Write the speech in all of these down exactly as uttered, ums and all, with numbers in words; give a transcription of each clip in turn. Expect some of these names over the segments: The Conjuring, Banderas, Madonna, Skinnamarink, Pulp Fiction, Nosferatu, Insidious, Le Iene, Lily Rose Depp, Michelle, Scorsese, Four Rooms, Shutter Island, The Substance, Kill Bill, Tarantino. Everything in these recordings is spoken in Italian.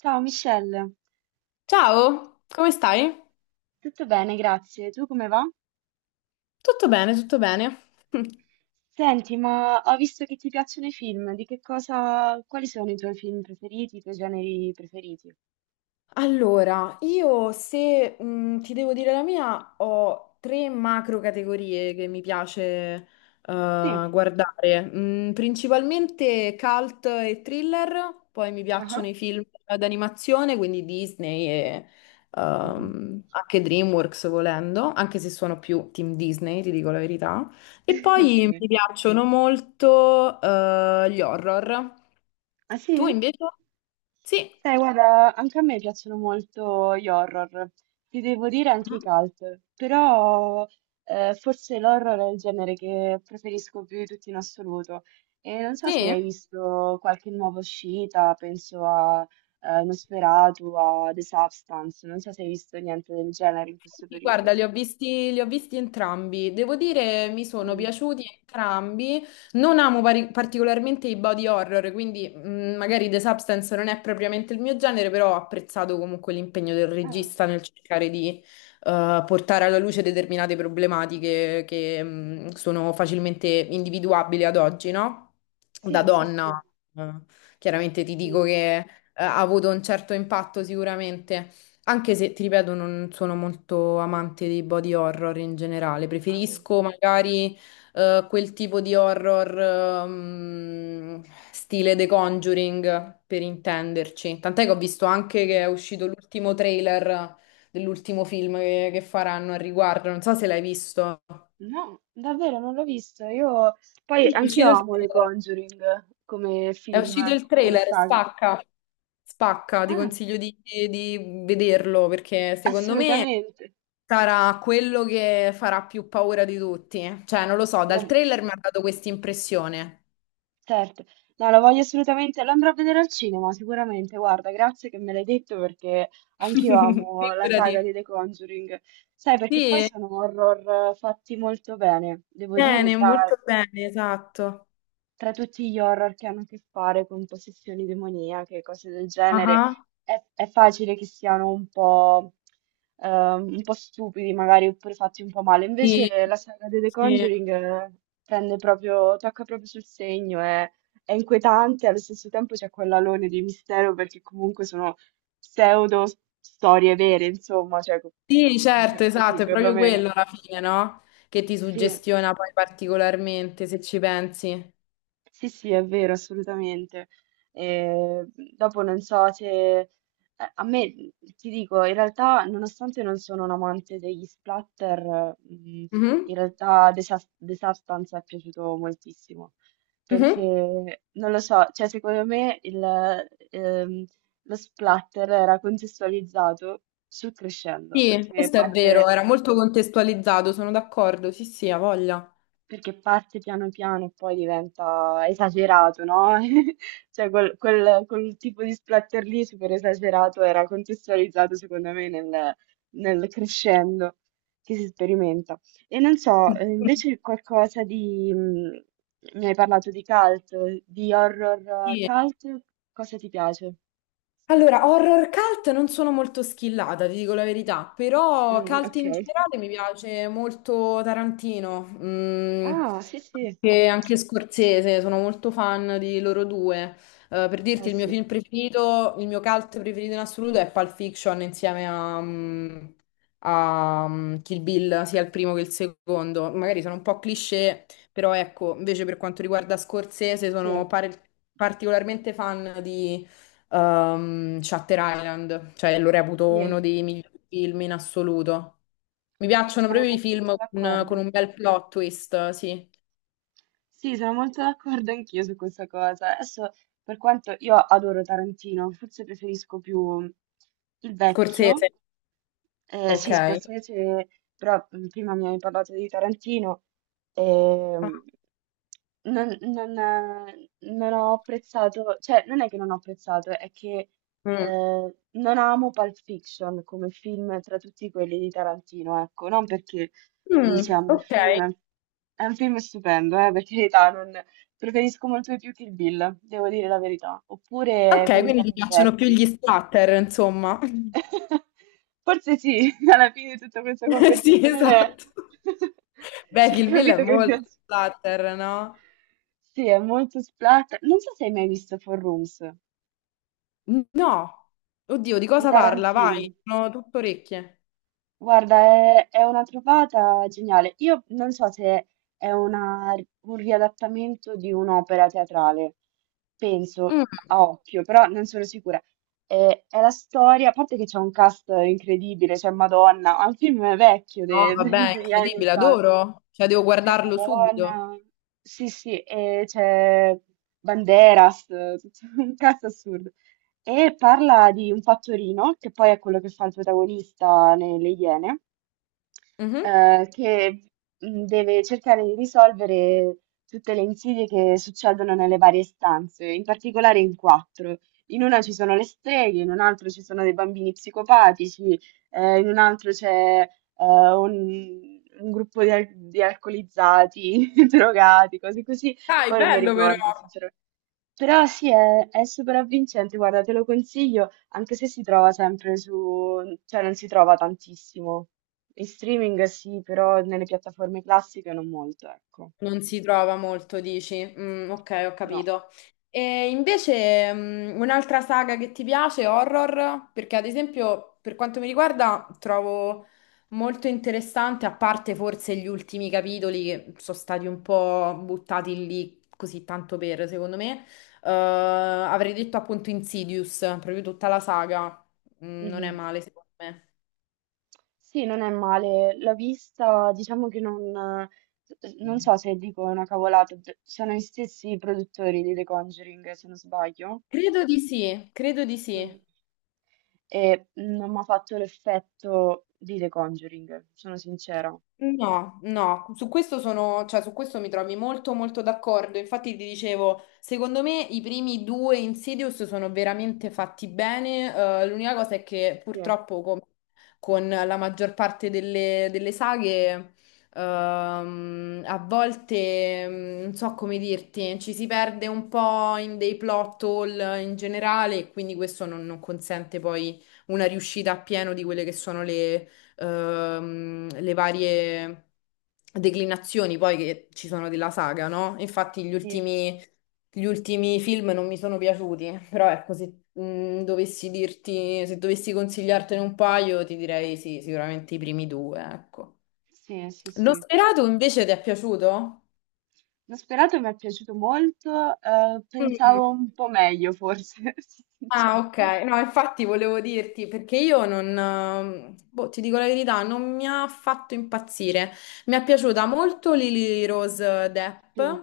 Ciao Michelle, Ciao, come stai? tutto bene, grazie. Tu come va? Tutto bene, tutto bene. Senti, ma ho visto che ti piacciono i film, di che cosa, quali sono i tuoi film preferiti, i tuoi generi preferiti? Allora, io se mh, ti devo dire la mia, ho tre macro categorie che mi piace eh, Sì. guardare. Mm, principalmente cult e thriller, poi mi piacciono Ah. i film d'animazione, quindi Disney e Mhm. ehm, anche DreamWorks volendo, anche se sono più team Disney, ti dico la verità. E poi Sì. mi piacciono molto eh, gli horror. Ah Tu sì? invece? Sì. Sai, guarda, anche a me piacciono molto gli horror, ti devo dire anche i Mhm. cult, però eh, forse l'horror è il genere che preferisco più di tutti in assoluto. E non so se Sì? hai visto qualche nuova uscita, penso a eh, Nosferatu, a The Substance, non so se hai visto niente del genere in questo Sì, guarda, periodo. li ho visti, li ho visti entrambi. Devo dire, mi sono Mm. piaciuti entrambi. Non amo pari- particolarmente i body horror, quindi mh, magari The Substance non è propriamente il mio genere, però ho apprezzato comunque l'impegno del Ah, regista nel cercare di eh, portare alla luce determinate problematiche che mh, sono facilmente individuabili ad oggi, no? Da sì, sì, sì, donna, eh, chiaramente ti dico sì. che eh, ha avuto un certo impatto sicuramente. Anche se, ti ripeto, non sono molto amante dei body horror in generale, Ah, preferisco magari eh, quel tipo di horror ehm, stile The Conjuring, per intenderci. Tant'è che ho visto anche che è sì. uscito l'ultimo trailer dell'ultimo film che, che faranno al riguardo, non so se l'hai visto. No, davvero non l'ho visto. Io poi Sì, è anch'io uscito il amo The trailer. Conjuring come È uscito film, il come trailer, saga. spacca, spacca, ti Ah, consiglio di, di vederlo perché secondo me assolutamente. sarà quello che farà più paura di tutti. Cioè, non lo so, dal Lo- trailer mi ha dato questa impressione. Certo. No, lo voglio assolutamente. Lo andrò a vedere al cinema, sicuramente. Guarda, grazie che me l'hai detto perché anch'io amo la saga Figurati. di The Conjuring. Sai, perché poi Sì, sono horror eh, fatti molto bene, devo dire, bene, tra molto bene, esatto. tra tutti gli horror che hanno a che fare con possessioni demoniache, cose del genere, Ah, è, è facile che siano un po', ehm, un po' stupidi, magari, oppure fatti un po' male. sì, Invece la saga di The sì. Conjuring eh, prende proprio, tocca proprio sul segno, è, è inquietante, allo stesso tempo c'è quell'alone di mistero perché comunque sono pseudo storie vere, insomma, cioè co- Sì, si dice certo, così esatto, è proprio perlomeno. quello alla fine, no? Che ti Sì. suggestiona poi particolarmente, se ci pensi. Sì, sì, è vero, assolutamente. Eh, dopo non so se... eh, A me, ti dico, in realtà, nonostante non sono un amante degli splatter, mm, in Mhm, realtà The, Sus- The Substance è piaciuto moltissimo. mhm. Perché, non lo so, cioè secondo me il, ehm, lo splatter era contestualizzato sul crescendo, Sì, perché questo è parte... vero, era molto contestualizzato, sono d'accordo, sì, sì, ha voglia. Perché parte piano piano e poi diventa esagerato, no? Cioè quel, quel- quel tipo di splatter lì super esagerato era contestualizzato secondo me nel, nel crescendo che si sperimenta. E non so, eh, invece qualcosa di... mh, mi hai parlato di cult, di horror eh, Sì, cult, cosa ti piace? allora, horror cult non sono molto skillata, ti dico la verità, però Mm, cult ok. in generale mi piace molto Tarantino, mm, Ah, sì, sì. anche, anche Scorsese, sono molto fan di loro due. Eh, per Eh dirti, il mio sì, film preferito, il mio cult preferito in assoluto è Pulp Fiction insieme a, mm, a, mm, Kill Bill, sia il primo che il secondo. Magari sono un po' cliché, però ecco, invece per quanto riguarda Scorsese sì, sono pare- particolarmente fan ehm, Shutter Island, cioè lo reputo sì, uno dei migliori film in assoluto. Mi sì, piacciono sono proprio i molto film con, d'accordo. con un bel plot twist, sì. Sì, sono molto d'accordo anch'io su questa cosa. Adesso, per quanto io adoro Tarantino, forse preferisco più il vecchio, Scorsese, eh, ok. sì, Scorsese, però mh, prima mi hai parlato di Tarantino, Ah, ehm, non, non, eh, non ho apprezzato, cioè non è che non ho apprezzato, è che Mm. eh, non amo Pulp Fiction come film tra tutti quelli di Tarantino, ecco, non perché non sia Mm, un bel ok, film, è un film stupendo, eh, per carità, non- Preferisco molto di più Kill Bill, devo dire la verità, oppure ok, quelli un quindi po' ti più piacciono più vecchi. gli splatter, insomma. Forse sì, alla fine di tutta questa Sì, conversazione esatto. Beh, si è Kill Bill è capito che mi molto piace. splatter, no? Sì, è molto splatter. Non so se hai mai visto Four Rooms No, oddio, di di cosa parla? Tarantino. Vai, sono tutto orecchie. Guarda, è, è una trovata geniale. Io non so se è una- un riadattamento di un'opera teatrale, penso Mm. a occhio, però non sono sicura. È, è la storia, a parte che c'è un cast incredibile, c'è Madonna, ma il film è vecchio No, de- vabbè, de- è degli anni incredibile, ottanta. adoro. Cioè, devo C'è guardarlo subito. Madonna, sì, sì, e c'è Banderas, tutto un cast assurdo e parla di un fattorino, che poi è quello che fa il protagonista nelle Iene, Mhm. eh, che mh, deve cercare di risolvere tutte le insidie che succedono nelle varie stanze, in particolare in quattro. In una ci sono le streghe, in un altro ci sono dei bambini psicopatici, eh, in un altro c'è eh, un, un gruppo di, al- di alcolizzati, drogati, cose così. Dai, Poi non mi bello ricordo, però. sinceramente. Però sì, è, è super avvincente, guarda, te lo consiglio, anche se si trova sempre su, cioè non si trova tantissimo. In streaming sì, però nelle piattaforme classiche non molto, ecco. Non si trova molto, dici? Mm, ok, ho No. capito. E invece mm, un'altra saga che ti piace, horror? Perché ad esempio, per quanto mi riguarda, trovo molto interessante, a parte forse gli ultimi capitoli che sono stati un po' buttati lì così tanto per, secondo me, eh, avrei detto appunto Insidious, proprio tutta la saga. Mm, non è Mhm. male, secondo me. Sì, non è male. L'ho vista, diciamo che non, non so se dico una cavolata, d- sono gli stessi produttori di The Conjuring, se non sbaglio. Credo di sì, credo di sì. Mm. E non mi ha fatto l'effetto di The Conjuring, sono sincera. No, no, su questo sono, cioè, su questo mi trovi molto molto d'accordo. Infatti ti dicevo, secondo me i primi due Insidious sono veramente fatti bene. Eh, l'unica cosa è che Sì. purtroppo com- con la maggior parte delle, delle saghe, ehm, a volte, mm, non so come dirti, ci si perde un po' in dei plot hole in generale e quindi questo non, non consente poi una riuscita a pieno di quelle che sono le ehm, le varie declinazioni poi che ci sono della saga, no? Infatti gli Sì. ultimi, gli ultimi film non mi sono piaciuti, però ecco, se mh, dovessi dirti, se dovessi consigliartene un paio, ti direi sì, sicuramente i primi due, ecco. Sì, sì, L'ho sì. sperato invece ti è piaciuto? L'ho sperato, mi è piaciuto molto, eh, Mm. pensavo un po' meglio forse, sono Ah, sincera. ok. No, infatti volevo dirti, perché io non, ehm, boh, ti dico la verità, non mi ha fatto impazzire. Mi è piaciuta molto Lily Rose Depp, Sì,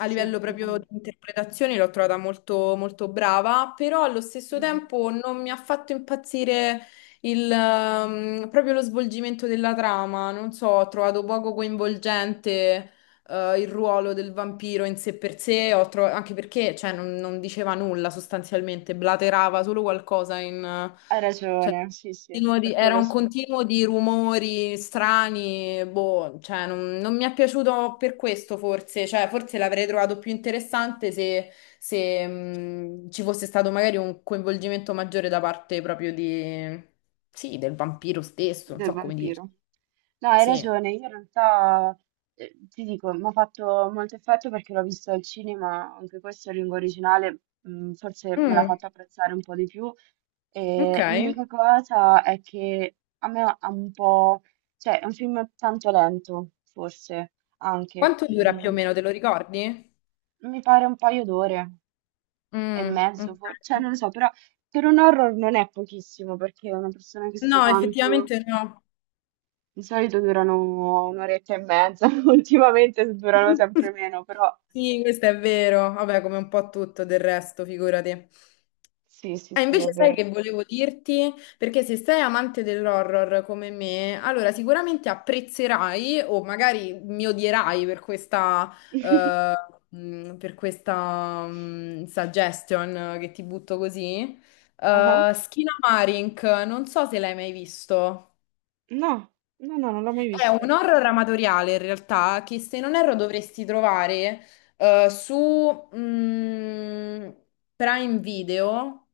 a livello anche a proprio me. di interpretazione l'ho trovata molto, molto brava, però allo stesso Mhm. tempo non mi ha fatto impazzire il, ehm, proprio lo svolgimento della trama, non so, ho trovato poco coinvolgente eh, il ruolo del vampiro in sé per sé, ho tro- anche perché cioè, non, non diceva nulla sostanzialmente, blaterava solo qualcosa in... eh, Hai cioè, ragione, sì, sì, continuo di- per era quello un sì. continuo di rumori strani, boh, cioè, non, non mi è piaciuto per questo forse, cioè, forse l'avrei trovato più interessante se, se, mh, ci fosse stato magari un coinvolgimento maggiore da parte proprio di. Sì, del vampiro stesso, non Del so come vampiro. dirti. No, hai Sì. ragione, io in realtà eh, ti dico, mi ha fatto molto effetto perché l'ho visto al cinema, anche questo in lingua originale, mm, forse me l'ha Mm, fatto apprezzare un po' di più. ok. E l'unica cosa è che a me ha un po', cioè è un film tanto lento, forse anche, Quanto dura più o mm, meno, te lo ricordi? mi pare un paio d'ore e Mm, mezzo, ok. for- Cioè non lo so, però per un horror non è pochissimo perché una persona che sta No, tanto... effettivamente no. Di solito durano un'oretta e mezza, ultimamente durano sempre meno, però Sì, questo è vero. Vabbè, come un po' tutto del resto, figurati. sì, sì, Ah, sì, è invece sai vero. che volevo dirti? Perché se sei amante dell'horror come me, allora sicuramente apprezzerai o magari mi odierai per questa, eh, mh, per questa, mh, suggestion che ti butto così. Ah, Eh, Skinnamarink, non so se l'hai mai visto. no, no, no, non l'ho mai È un visto. horror amatoriale in realtà che se non erro dovresti trovare eh, su mm, Prime Video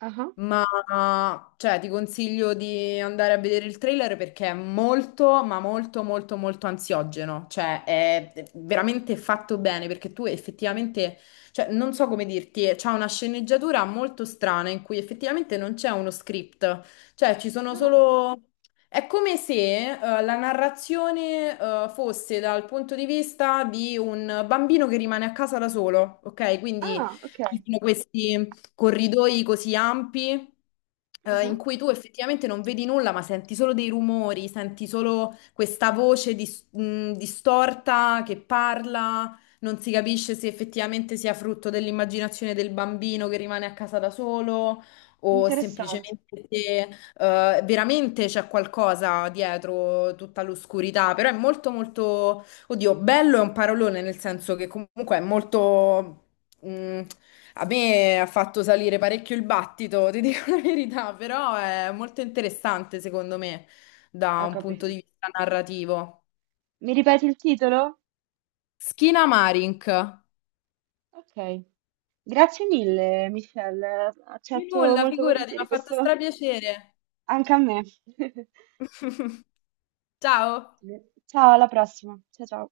Ah, ma cioè, ti consiglio di andare a vedere il trailer perché è molto, ma molto, molto, molto ansiogeno. Cioè, è veramente fatto bene perché tu effettivamente, cioè, non so come dirti, c'è una sceneggiatura molto strana in cui effettivamente non c'è uno script. Cioè, ci sono ah, solo. È come se eh, la narrazione eh, fosse dal punto di vista di un bambino che rimane a casa da solo, ok? Quindi ah, ok. ci sono questi corridoi così ampi eh, Ah, in cui tu effettivamente non vedi nulla, ma senti solo dei rumori, senti solo questa voce dis- mh, distorta che parla, non si capisce se effettivamente sia frutto dell'immaginazione del bambino che rimane a casa da solo o interessante. semplicemente se eh, veramente c'è qualcosa dietro tutta l'oscurità, però è molto molto, oddio, bello è un parolone nel senso che comunque è molto. Mm, A me ha fatto salire parecchio il battito, ti dico la verità, però è molto interessante secondo me da Ho un punto capito. di vista narrativo. Mi ripeti il titolo? Schina Marink. Ok. Grazie mille, Michelle. Di Accetto nulla, molto figurati, mi ha volentieri fatto questo strapiacere. anche a me. Ciao. Ciao, alla prossima. Ciao, ciao.